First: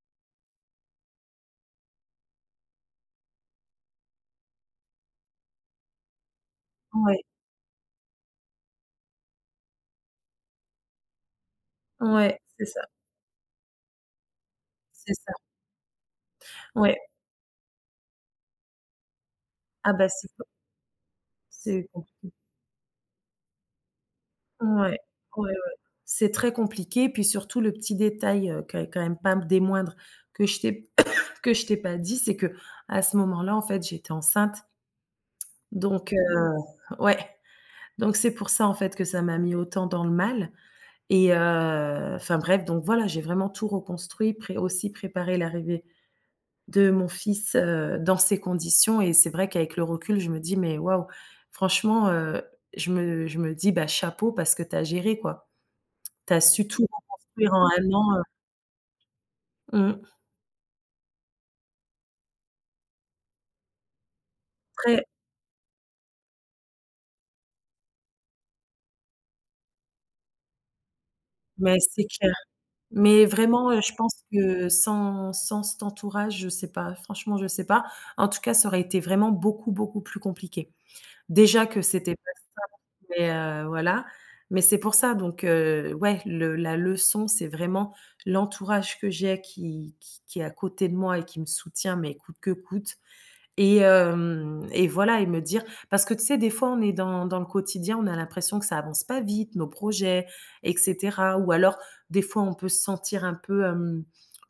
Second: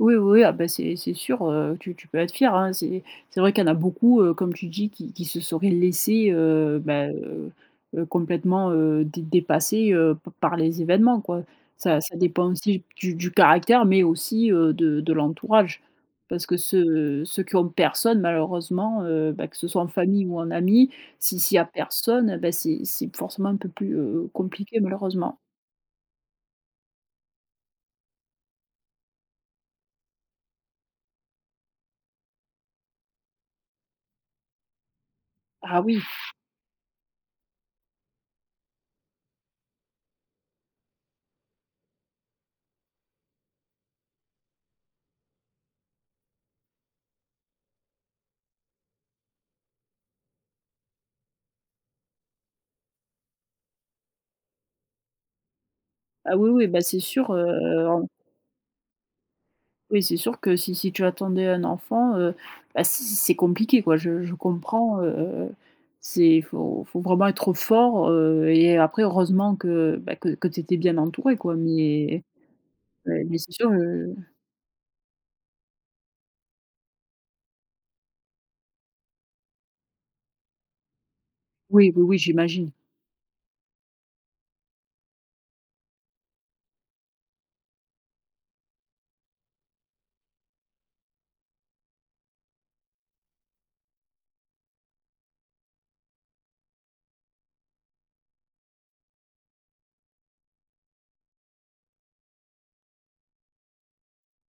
Oui, oui, ah bah, c'est c'est sûr, heu, que tu tu peux être fière, hein. C'est c'est vrai qu'il y en a beaucoup, heu, comme tu dis qui qui se seraient laissés, heu, bah, Ouais. heu, heu, complètement, heu, dé dépasser, heu, p par les événements, quoi. Ça ça Ouais, dépend c'est ça. aussi du du caractère, mais aussi, heu, de de C'est ça. l'entourage. Parce que Ouais. ceux ceux qui ont personne, malheureusement, heu, bah, que ce soit en Ah bah, famille c'est ou com en amis, si s'il y a c'est personne, compliqué. et bah c'est c'est forcément un peu plus, heu, compliqué, Mouais. malheureusement. Ouais, ouais, c'est très compliqué, puis surtout le petit détail, heu, que qui est quand même pas m des moindres, que je t'ai que je t'ai pas dit, c'est qu'à ce moment-là, en fait, j'étais enceinte Ah oui! donc, heu, ouais! Donc, c'est pour ça, en fait, que ça m'a mis autant dans le mal et, heu enfin bref, donc voilà, j'ai vraiment tout reconstruit, pré aussi préparé l'arrivée de mon fils, heu, dans ces conditions et c'est vrai qu'avec le recul, je me dis: «Mais waouh, franchement!», heu, je me je me dis: «Bah chapeau, parce que tu as géré, quoi. Tu Ah as oui, oui, su bah, tout c'est sûr, reconstruire en heu, 1 en an», heu Oui, Mmh. c'est sûr que si si tu attendais un enfant, heu, bah c c'est compliqué, quoi, je je comprends, Très heu heu heu, c'est faut faut vraiment être fort, heu, et après heureusement que, bah que que tu étais bien entourée, quoi. Mais c'est Mais, clair. heu, Mais mais, c'est sûr, vraiment, heu, je pense heu que sans sans cet entourage je sais pas, franchement, je sais pas. En tout cas, ça aurait été vraiment beaucoup, beaucoup plus compliqué. Déjà que Oui, oui, c'était oui, pas j'imagine. simple mais, heu, voilà, mais c'est pour ça donc, heu, ouais, le la leçon, c'est vraiment l'entourage que j'ai qui qui qui est à côté de moi et qui me soutient mais coûte que coûte et, hem, et voilà, et me dire parce que tu sais, des fois, on est dans dans le quotidien, on a l'impression que ça avance pas vite, nos projets, et cetera. Ou alors, des fois, on peut se sentir un peu, hem,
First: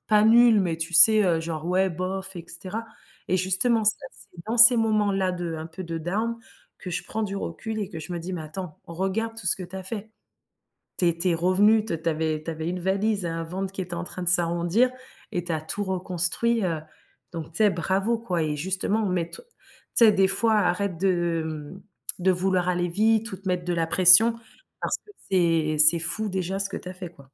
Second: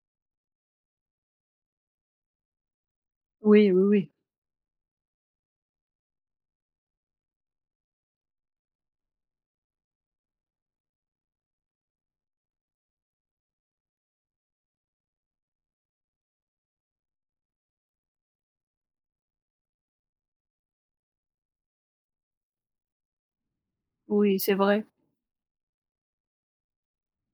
pas nul mais tu sais, heu, genre, ouais, bof, et cetera. Et Oui, oui, justement, c'est [unintelligible] oui. c'est dans ces moments-là de, un peu de down, que je prends du recul et que je me dis: «Mais attends, regarde tout ce que tu as fait. Tu es tu es revenue, t tu avais tu avais une valise et un ventre qui était en train de s'arrondir, et tu as tout reconstruit, heu, donc tu sais, bravo, quoi, et justement mais t tu sais des fois arrête de, mmh, de vouloir aller vite ou te mettre de la pression Oui, c'est vrai. parce que c'est, c'est fou déjà ce que tu as fait, quoi.».